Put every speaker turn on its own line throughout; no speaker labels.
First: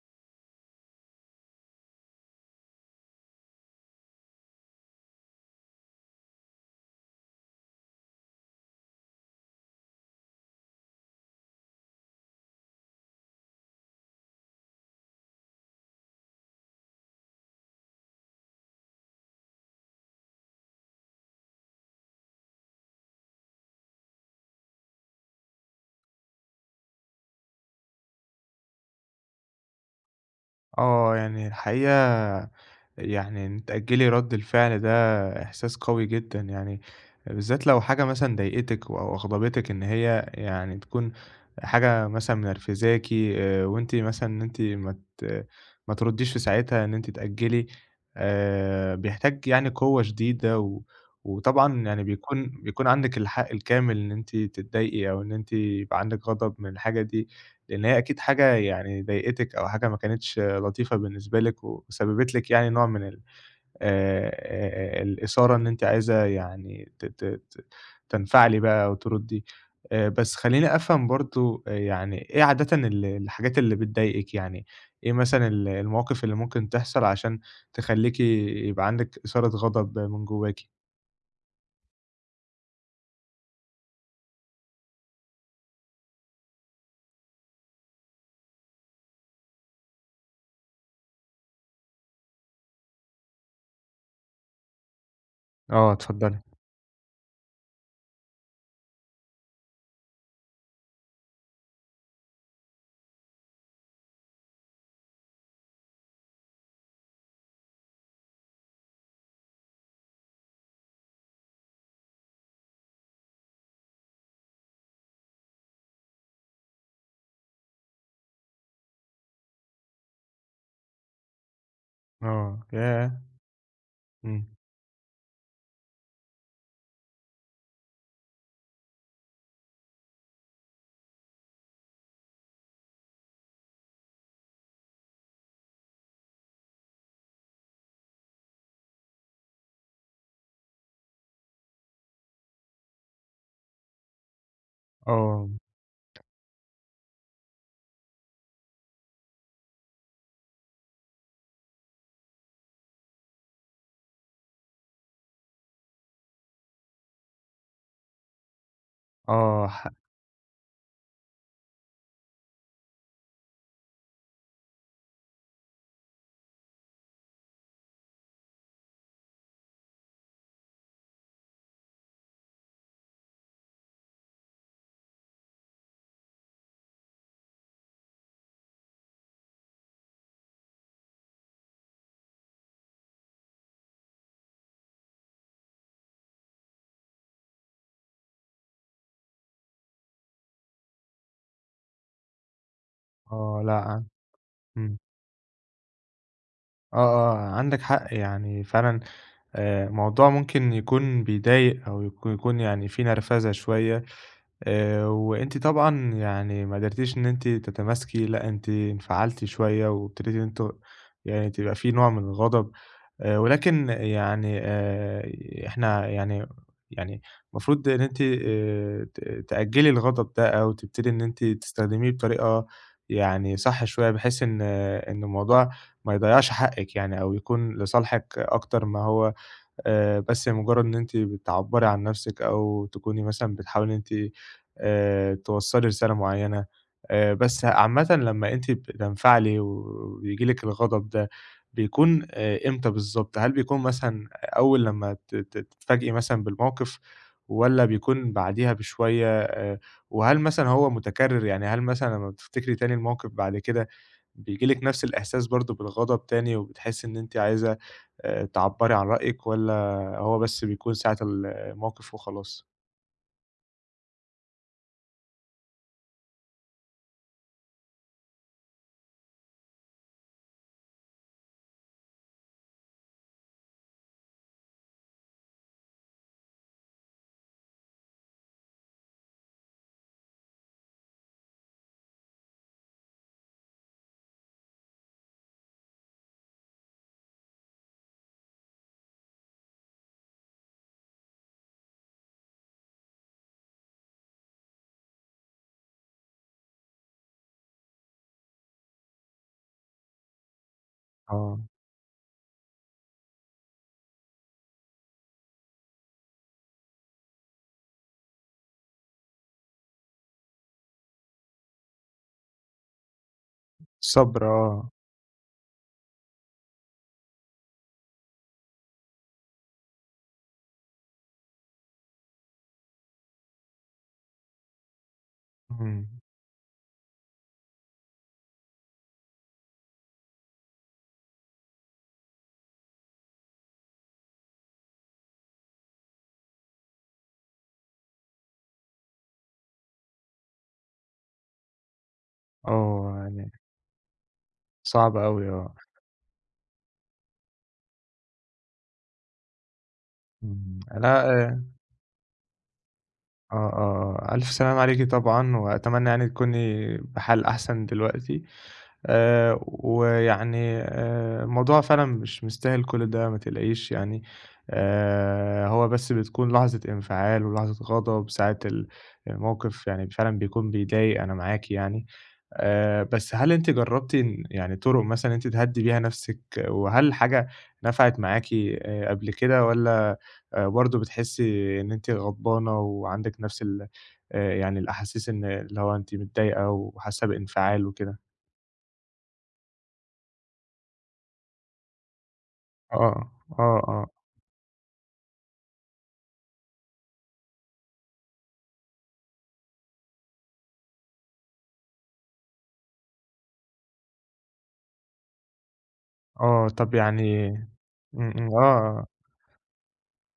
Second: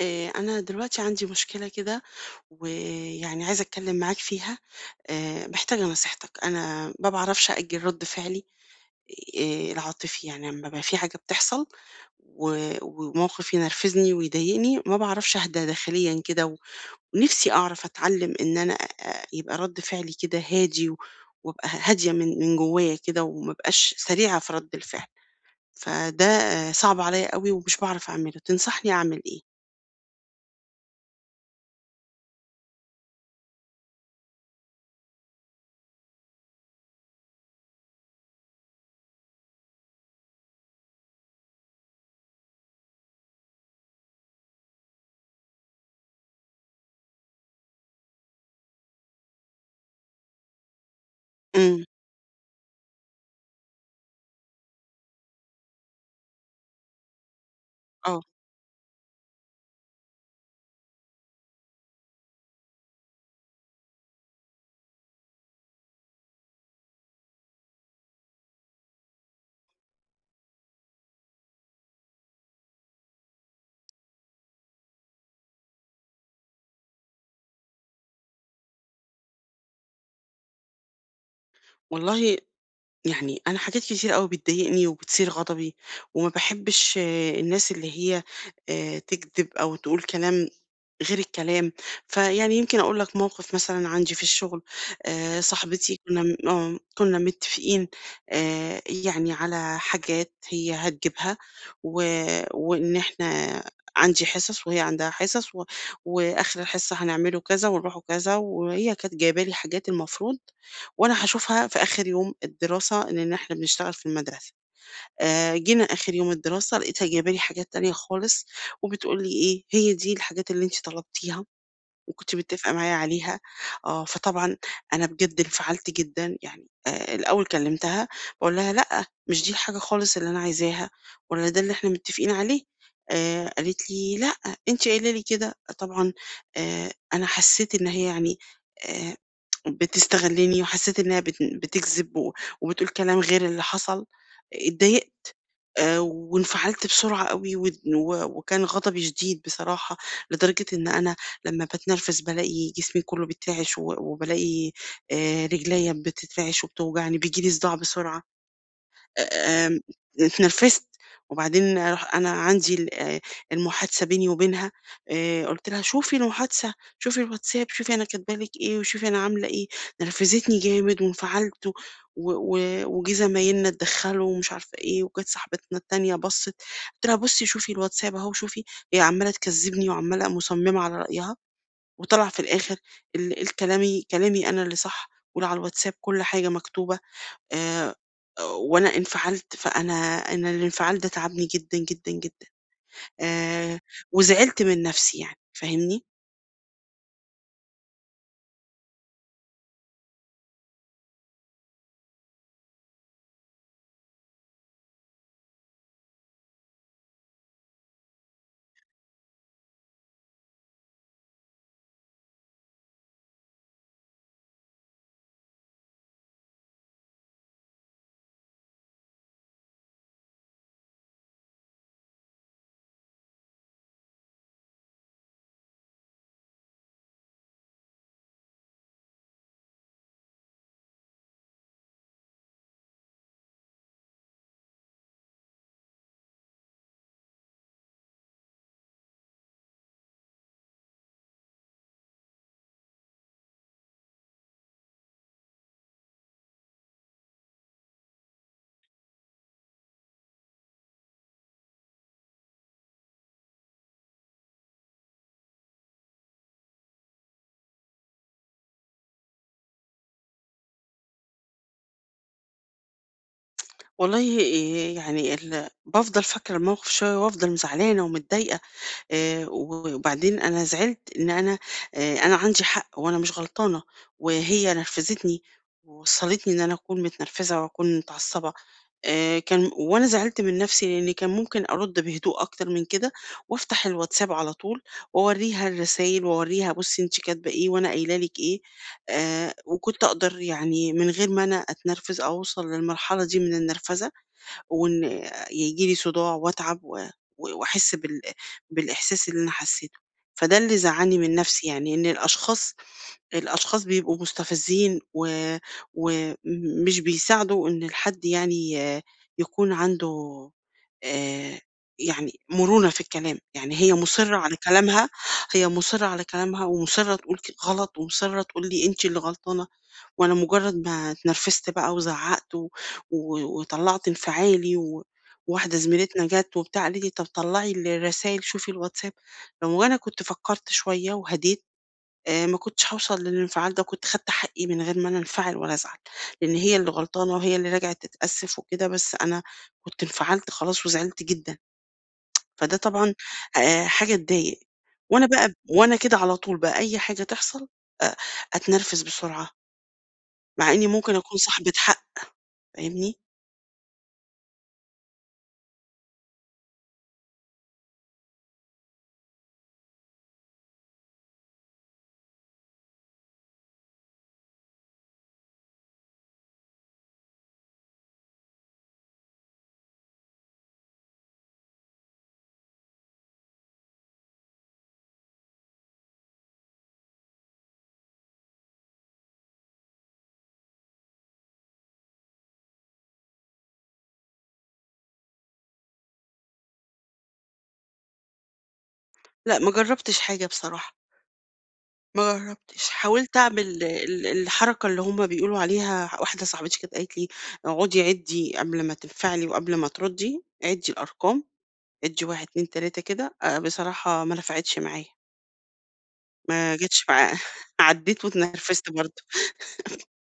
أنا دلوقتي عندي مشكلة كده، ويعني عايزة أتكلّم معاك فيها، محتاجة نصيحتك، أنا ما باعرفش أأجّل رَد فعلي العاطفي، يعني أمّا يبقى في حاجة بتحصل و وموقِف ينرفزني ويضايقني، ما باعرفش أهدى داخليًا كده ونفسي أعرف أتعلّم إن يبقى رَد فعلي كده هادي وأبقى هادية من جوّايا كده وما أبقاش سريعة في رَد الفعل، فده آه، صعب عليّا أوي ومش باعرف أعمله، تنصحني أعمل إيه؟
آه، يعني الحقيقة، يعني إن تأجّلي رَد الفعل ده إحساس قوي جدًا. يعني بالذات لو حاجة مثلًا ضايقتِك أو أغضبتِك، إن هي يعني تكون حاجة مثلًا منرفزاكِ، وأنتِ مثلًا، إن أنتِ ما تردّيش في ساعتها، إن أنتِ تأجّلي. بيحتاج يعني قوة شديدة، وطبعًا
إمم.
يعني بيكون عندِك الحق الكامل إن أنتِ تتضايقي، أو إن أنتِ يبقى عندِك غضب من الحاجة دي. لإن هي أكيد
آه.
حاجة يعني ضايقتِك، أو حاجة ما كانتش لطيفة بالنسبة لِك، وسببت لِك يعني نوع من ال آآ الإثارة. إن أنتِ عايزة يعني ت ت ت تنفعلي بقى وتردّي. بس خلّيني أفهم برضه، يعني إيه عادةً الحاجات اللي بتضايقِك؟ يعني إيه مثلًا المواقف اللي ممكن تحصل عشان تخلّيكِ يبقى عندِك إثارة غضب من جواكِ؟
والله، يعني أنا حاجات كتير أوي بتضايقني وبتثير غضبي وما باحبش آه، الناس اللي هي آه، تكذب أو تقول كلام غير الكلام، فيعني يمكن أقول لك موقف مثلًا عندي في الشغل.
آه،
صاحبتي كنا
اتفضّلي.
م آه، كنا متفقين يعني على حاجات هي هتجيبها و وإن عندي حصص وهي عندها حصص وآخر الحصة هنعمله كذا ونروحوا كذا، وهي كانت جايبة لي حاجات المفروض وأنا هاشوفها في آخر يوم الدراسة لإن إحنا بنشتغل في المدرسة. جينا آخر يوم الدراسة لقيتها جايبة لي حاجات تانية خالص، وبتقول لي إيه: "هي دي الحاجات اللي أنتِ طلبتيها وكنتِ
آه،
متفقة معايا
ياه!
عليها." آه،
إمم.
فطبعًا أنا بجد انفعلت جدًا، يعني الأول كلمتها باقول لها: "لأ، مش دي الحاجة خالص اللي أنا عايزاها ولا ده اللي إحنا متفقين عليه." قالت لي: "لأ، أنتِ قايلة لي كده." طبعًا أنا حسيت إن هي يعني آآ، بتستغلني وحسيت إنها بتكذب وبتقول كلام غير اللي حصل، اتضايقت.
آه،
وانفعلت بسرعة أوي ود و وكان غضبي شديد بصراحة، لدرجة إن أنا لمّا باتنرفز بالاقي جسمي كُلّه بيترعش وبالاقي رجليّا بتترعش وبتوجعني، بييجي لي صداع بسرعة.
آه،
آمم اتنرفزت، وبعدين راح أنا عندي ال المحادثة بيني وبينها. قُلت لها: "شوفي المحادثة، شوفي الواتساب، شوفي أنا كاتبة لِك إيه، وشوفي أنا عاملة إيه." نرفزتني جامد وانفعلت و و وجه زمايلنا اتدخّلوا ومش عارفة إيه، وكانت صاحبتنا التانية بصّت، قُلت لها: "بُصّي شوفي الواتساب أهو شوفي." هي عمّالة تكذّبني وعمّالة مصممة على رأيها، وطلع في الآخر الكلامي كلامي أنا اللي صح، واللي على الواتساب كل حاجة مكتوبة. آآ وأنا انفعلت، فأنا الانفعال ده تعبني جدًا، جدًا، جدًا.
آه،
آآ
لأ،
وزعلت من
إمم.
نَفْسي، يعني فاهمني؟
آه، آه، عندك حق يعني فعلًا. موضوع ممكن يكون بيضايق، أو يكون يعني في نرفزة شوية. وأنتِ طبعًا يعني ما قدرتيش إن أنتِ تتماسكي، لأ أنتِ انفعلتِ شوية، وابتديتِ إن أنتم يعني تبقى في نوع من الغضب، ولكن يعني، إحنا يعني المفروض إن أنتِ ت تأجّلي الغضب ده، أو تبتدي إن أنتِ تستخدميه بطريقة يعني صح شوية، بحيث إن إن الموضوع ما يضيّعش حقِّك، يعني أو يكون لصالحِك أكتر ما هو. بس مجرد إن أنتِ بتعبّري عن نفسِك، أو تكوني مثلًا بتحاولي إن أنتِ توصّلي رسالة معيّنة. بس عامةً لمّا أنتِ بتنفعلي وبييجي لِك الغضب ده، بيكون إمتى بالضبط؟ هل بيكون مثلًا أول لمّا ت ت تتفاجئي مثلًا بالموقف، والّا بيكون بعديها بشوية، وهل مثلًا هو متكرر؟ يعني هل مثلًا لمّا بتفتكري تاني الموقف بعد كده بييجي لِك نفس الإحساس برضه بالغضب تاني، وبتحسّي إن أنتِ عايزة تعبّري عن رأيِك، والّا هو بس بيكون ساعة الموقف وخلاص؟
والله يعني بافضل فاكرة الموقف شوية وافضل زعلانة ومتضايقة، وبعدين أنا زعلت إن أنا أنا عندي حق وأنا مش غلطانة وهي نرفزتني ووصّلتني إن أنا أكون متنرفزة وأكون متعصبة. كان وأنا زعلت من نَفْسي لإن كان ممكن أرُد بهدوء أكتر من كده وأفتح الواتساب على طول وأورّيها الرسايل وأورّيها بُصّي أنتِ كاتبة إيه وأنا قايله لِك إيه، وكنت أقدر يعني من غير ما أنا أتنرفز أو أوصل للمرحلة دي من النرفزة وإن ييجي لي صداع وأتعب و و وأحس بالإحساس اللي أنا حسّيته. فده اللي زعّلني من
آه،
نَفْسي، يعني إن الأشخاص بيبقوا مستفزين ومش بيساعدوا إن الحد يعني آه، يكون عنده آآ يعني مرونة في الكلام، يعني هي مُصِرّة
الصبر.
على
آه،
كلامها، هي مُصِرّة على كلامها ومُصِرّة تقول ك غلط ومُصِرّة تقول لي أنتِ اللي غلطانة، وأنا مجرد ما اتنرفزت بقى وزعّقت وطلّعت انفعالي وواحدة
إمم،
زميلتنا جات وبتاع قالت لي: "طب طلّعي الرسايل شوفي الواتساب." رغم إن أنا كنت فكّرت شوية وهديت ما كنتش هاوصل للانفعال ده، كنت خدت حقّي من غير ما أنا أنفعل ولا أزعل، لإن هي اللي غلطانة وهي اللي رجعت تتأسف وكده، بس أنا كنت انفعلت خلاص وزعلت جدًا، فده طبعًا
آه، يعني
حاجة تضايق.
صعب
وأنا
أوي.
بقى
آه،
وأنا كده على طول بقى أي حاجة تحصل أ أتنرفز بسرعة، مع
إمم،
إني ممكن
أنا
أكون صاحبة حق، فاهمني؟
آه، آه، ألف سلامة عليكِ طبعًا، وأتمنى يعني تكوني بحال أحسن دلوقتي. ويعني، الموضوع فعلًا مش مستاهل كل ده، ما تقلقيش يعني. هو بس بتكون لحظة انفعال ولحظة غضب ساعة الموقف، يعني فعلًا بيكون بيضايق، أنا معاكِ يعني. بس هل أنتِ جرّبتِ إن يعني طُرق مثلًا أنتِ تهدّي بيها نَفْسِك، وهل حاجة نفعت معاكِ قبل كده، والّا برضه بتحسّي إن أنتِ غضبانة وعندِك نَفْس ال يعني الأحاسيس، إن اللي هو أنتِ متضايقة وحاسة بانفعال وكده؟
لأ، ما جرّبتش حاجة بصراحة. ما جرّبتش،
آه،
حاولت
آه،
أعمل
آه،
الحركة اللي هُم بيقولوا عليها، واحدة صاحبتي كانت قالت لي: "اقعدي عدّي قبل ما تنفعلي وقبل ما تردّي، عدّي الأرقام، عدّي 1، 2، 3" كده. بصراحة ما نفعتش معايا،
آه،
ما
طَب
جاتش معايا
يعني.
عدّيت
إمم، إمم، آه،
واتنرفزت
آه.
برضه،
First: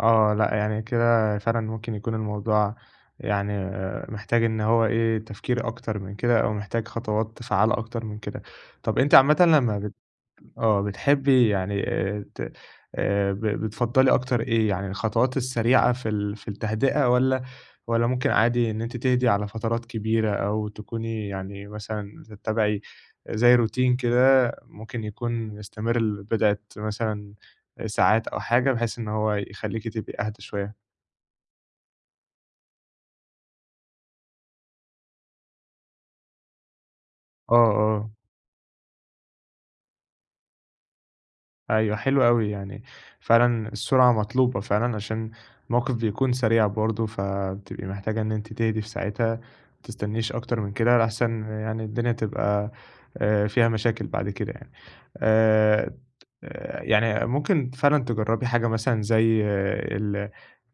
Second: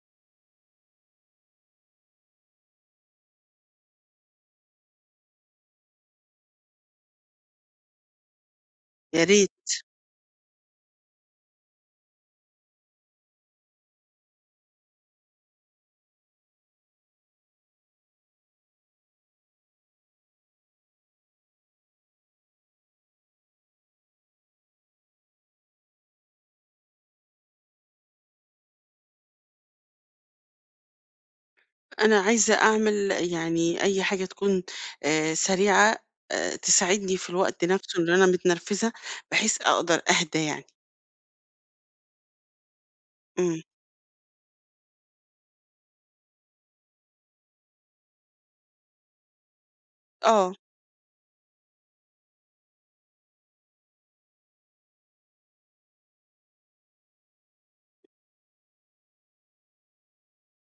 آه، لأ، يعني كده فعلًا ممكن يكون الموضوع يعني محتاج إن هو إيه، تفكير أكتر من كده، أو محتاج خطوات فعّالة أكتر من كده. طَب أنتِ
يا
عامةً
ريت.
لمّا بتحبي، يعني ت ب بتفضّلي أكتر إيه؟ يعني الخطوات السريعة في التهدئة، والّا ممكن عادي إن أنتِ تهدي على فترات كبيرة، أو تكوني يعني مثلًا تتّبعي زي روتين كده، ممكن يكون يستمر لبضعة مثلًا ساعات أو حاجة، بحيث إن هو يخلّيكِ تبقي أهدى شوية؟
أنا عايزة أعمل يعني أي حاجة تكون سريعة، تساعدني في
آه،
الوقت نفسه
آه.
اللي أنا متنرفزة، بحيث أقدر أهدى يعني.
أيوه، حلو أوي. يعني
إمم.
فعلًا السرعة مطلوبة فعلًا، عشان الموقف بيكون سريع برضه، فبتبقي محتاجة إن أنتِ تهدي في ساعتها، ما تستنيش
آه.
أكتر من كده لأحسن يعني الدنيا تبقى فيها مشاكل بعد كده يعني. آآ، يعني ممكن فعلًا تجرّبي حاجة مثلًا زي آه، ال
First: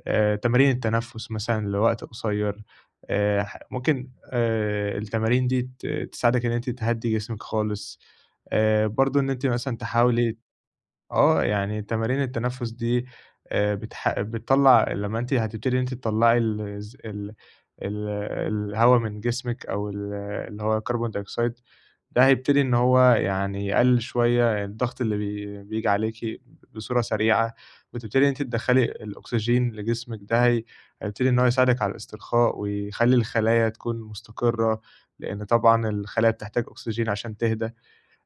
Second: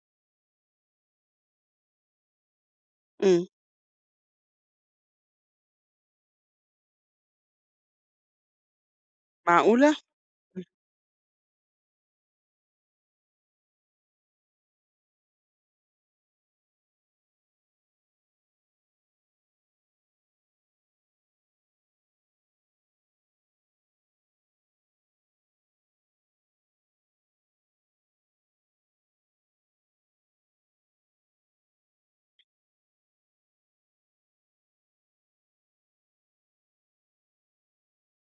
تمارين التنفس مثلًا لوقت قصير.
إمم.
ح ممكن التمارين دي تساعدِك إن أنتِ تهدّي جسمِك خالص. برضه إن أنتِ مثلًا
معقولة؟
تحاولي يعني تمارين التنفس دي بتح بتطلّع لمّا أنتِ هتبتدي إن أنتِ تطلّعي الز ال ال الهوا من جسمِك، أو اللي هو الكربون دايوكسيد. ده هيبتدي إن هو يعني يقلل شوية الضغط اللي بييجي عليكِ بصورة سريعة، وتبتدي إن أنتِ تدخّلي الأكسجين لجسمِك. ده هيبتدي إن هو يساعدِك على الاسترخاء، ويخلّي الخلايا تكون مستقرة، لإن طبعًا الخلايا بتحتاج أكسجين عشان تهدى.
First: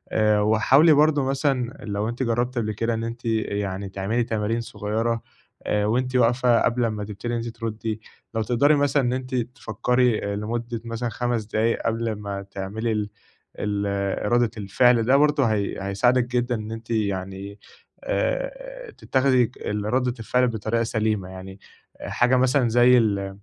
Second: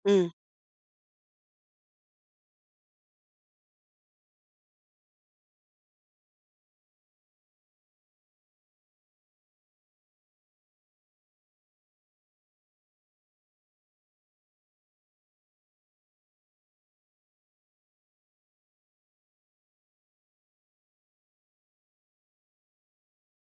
إمم.
وحاولي برضه مثلًا لو أنتِ جرّبتِ قبل كده إن أنتِ يعني تعملي تمارين صغيّرة، وأنتِ واقفة قبل أمّا تبتدي إن أنتِ تردّي. لو تقدري مثلًا إن أنتِ تفكّري لمدة مثلًا 5 دقايق قبل ما تعملي ال ال آه، إرادة الفعل ده، برضه هيساعدِك جدًا إن أنتِ يعني تتّخذي ردة الفعل بطريقة سليمة. يعني حاجة مثلًا زي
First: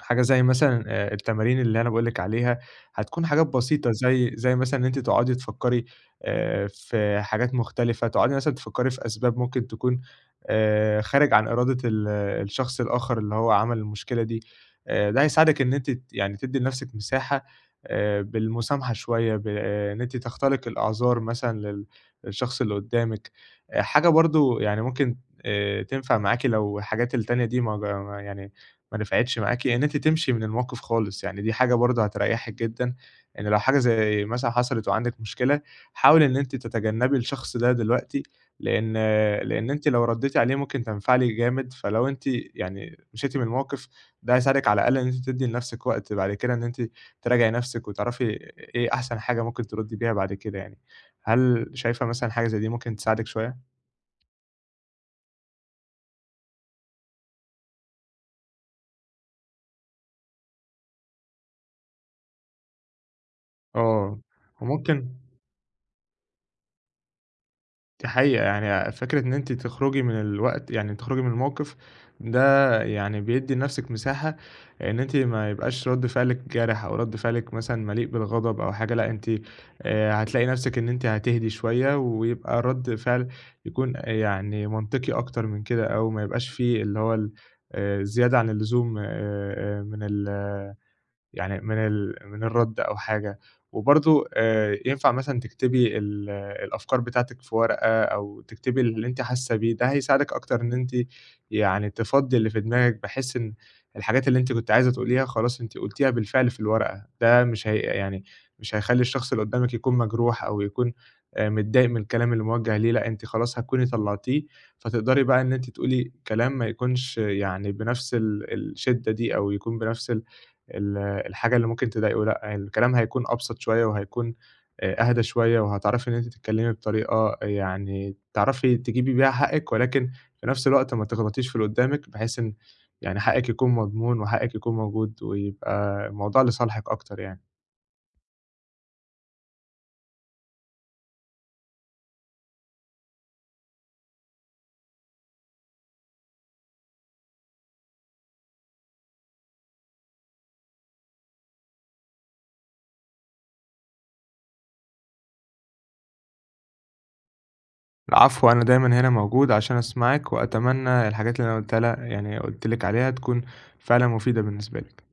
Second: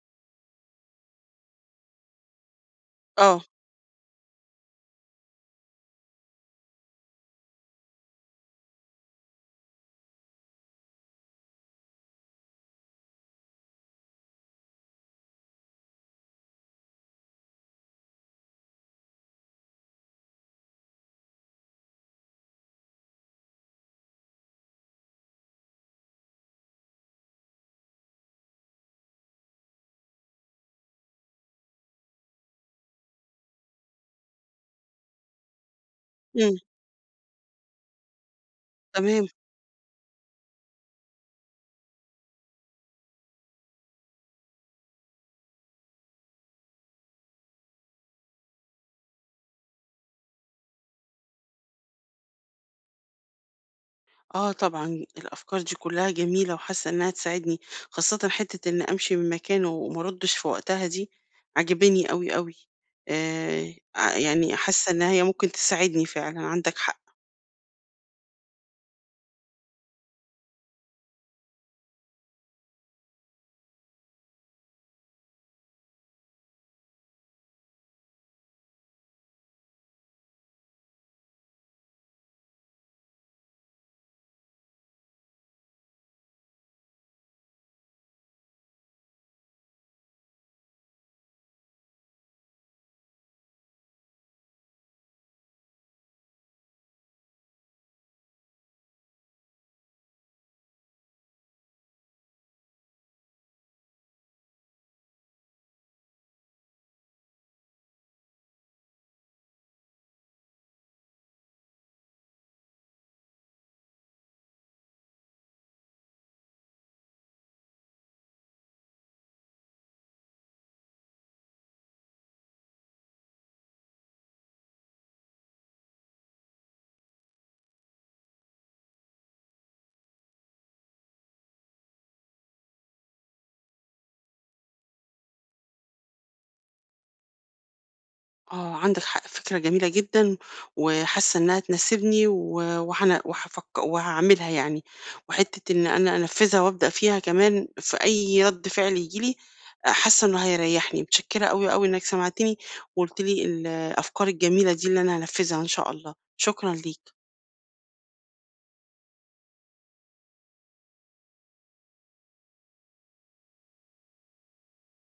حاجة، زي مثلًا التمارين اللي أنا باقول لِك عليها، هتكون
آه.
حاجات بسيطة، زي مثلًا إن أنتِ تقعدي تفكّري في حاجات مختلفة، تقعدي مثلًا تفكّري في أسباب ممكن تكون خارج عن إرادة الشخص الآخر اللي هو عمل المشكلة دي. ده هيساعدِك إن أنتِ يعني تدّي لنفسِك مساحة بالمسامحة شوية، بإن أنتِ تختلقي الأعذار مثلًا للشخص اللي قدّامِك. حاجة برضه يعني ممكن تنفع معاكِ لو الحاجات التانية دي ما يعني ما نفعتش معاكِ، إن أنتِ تمشي من الموقف خالص، يعني دي حاجة برضه هتريحِك جدًا. إن لو حاجة زي مثلًا حصلت وعندِك مشكلة، حاولي إن
إمم.
أنتِ تتجنبي الشخص ده دلوقتي، لإن
تمام.
لإن أنتِ لو رديتِ عليه ممكن تنفعلي جامد، فلو أنتِ يعني مشيتِ من الموقف ده هيساعدِك على الأقل إن أنتِ تدّي لنفسِك وقت بعد كده، إن أنتِ تراجعي نفسِك وتعرفي إيه أحسن حاجة ممكن تردي بيها بعد كده يعني. هل شايفة مثلًا حاجة زي دي ممكن تساعدِك شوية؟
آه طبعًا، الأفكار دي كلها جميلة وحاسة إنها تساعدني، خاصةً حتة إن أمشي من مكان وما أردش في وقتها دي عاجباني أوي، أوي. ع
آه،
يعني حاسة إن
وممكن
هي ممكن تساعدني فعلًا، عندك حق.
دي حقيقة. يعني فكرة إن أنتِ تخرجي من الوقت، يعني تخرجي من الموقف ده، يعني بيدّي لنفسِك مساحة إن أنتِ ما يبقاش رَد فعلِك جارح، أو رَد فعلِك مثلًا مليء بالغضب أو حاجة، لأ أنتِ هتلاقي نفسِك إن أنتِ هتهدي شوية، ويبقى رَد فعل يكون يعني منطقي أكتر من كده، أو ما يبقاش في اللي هو ال زيادة عن اللزوم من ال يعني من الرد أو حاجة. وبرضه ينفع مثلًا تكتبي الأفكار بتاعتِك في ورقة، أو تكتبي اللي أنتِ حاسة بيه، ده هيساعدِك أكتر إن أنتِ يعني تفضّي اللي في دماغِك، بحيث إن الحاجات اللي أنتِ كنتِ عايزة تقوليها، خلاص أنتِ قُلتيها بالفعل في الورقة. ده مش هي يعني مش هيخلّي الشخص اللي قدّامِك يكون مجروح، أو يكون متضايق من الكلام اللي موجّه ليه، لأ أنتِ خلاص هتكوني طلّعتيه. فتقدري بقى إن أنتِ تقولي كلام ما يكونش يعني بنفس الشدة دي، أو يكون بنفس ال ال الحاجة اللي ممكن تضايقه، لأ، يعني الكلام هيكون أبسط شوية وهيكون أهدى شوية، وهتعرفي إن أنتِ تتكلمي بطريقة يعني تعرفي تجيبي بيها حقِّك، ولكن في نفس الوقت ما تغلطيش في اللي قدّامِك، بحيث إن يعني حقِّك يكون مضمون وحقِّك يكون موجود، ويبقى الموضوع لصالحِك أكتر يعني.
آه، عندك حق، فكرة جميلة جدًا، وحاسة إنها تناسبني و وهن وهافك وهاعملها يعني، وحتة إن أنا أنفذها وأبدأ فيها كمان في أي رد فعل ييجي لي، حاسة إنه هيريحني، متشكرة أوي، أوي إنك سمعتني وقُلت لي الأفكار الجميلة دي اللي أنا هانفذها إن شاء الله، شكرًا ليك.
العفو، أنا دايمًا هنا موجود عشان أسمعِك، وأتمنى الحاجات اللي أنا قُلتها يعني قُلت لِك عليها تكون فعلًا مفيدة بالنسبة لِك.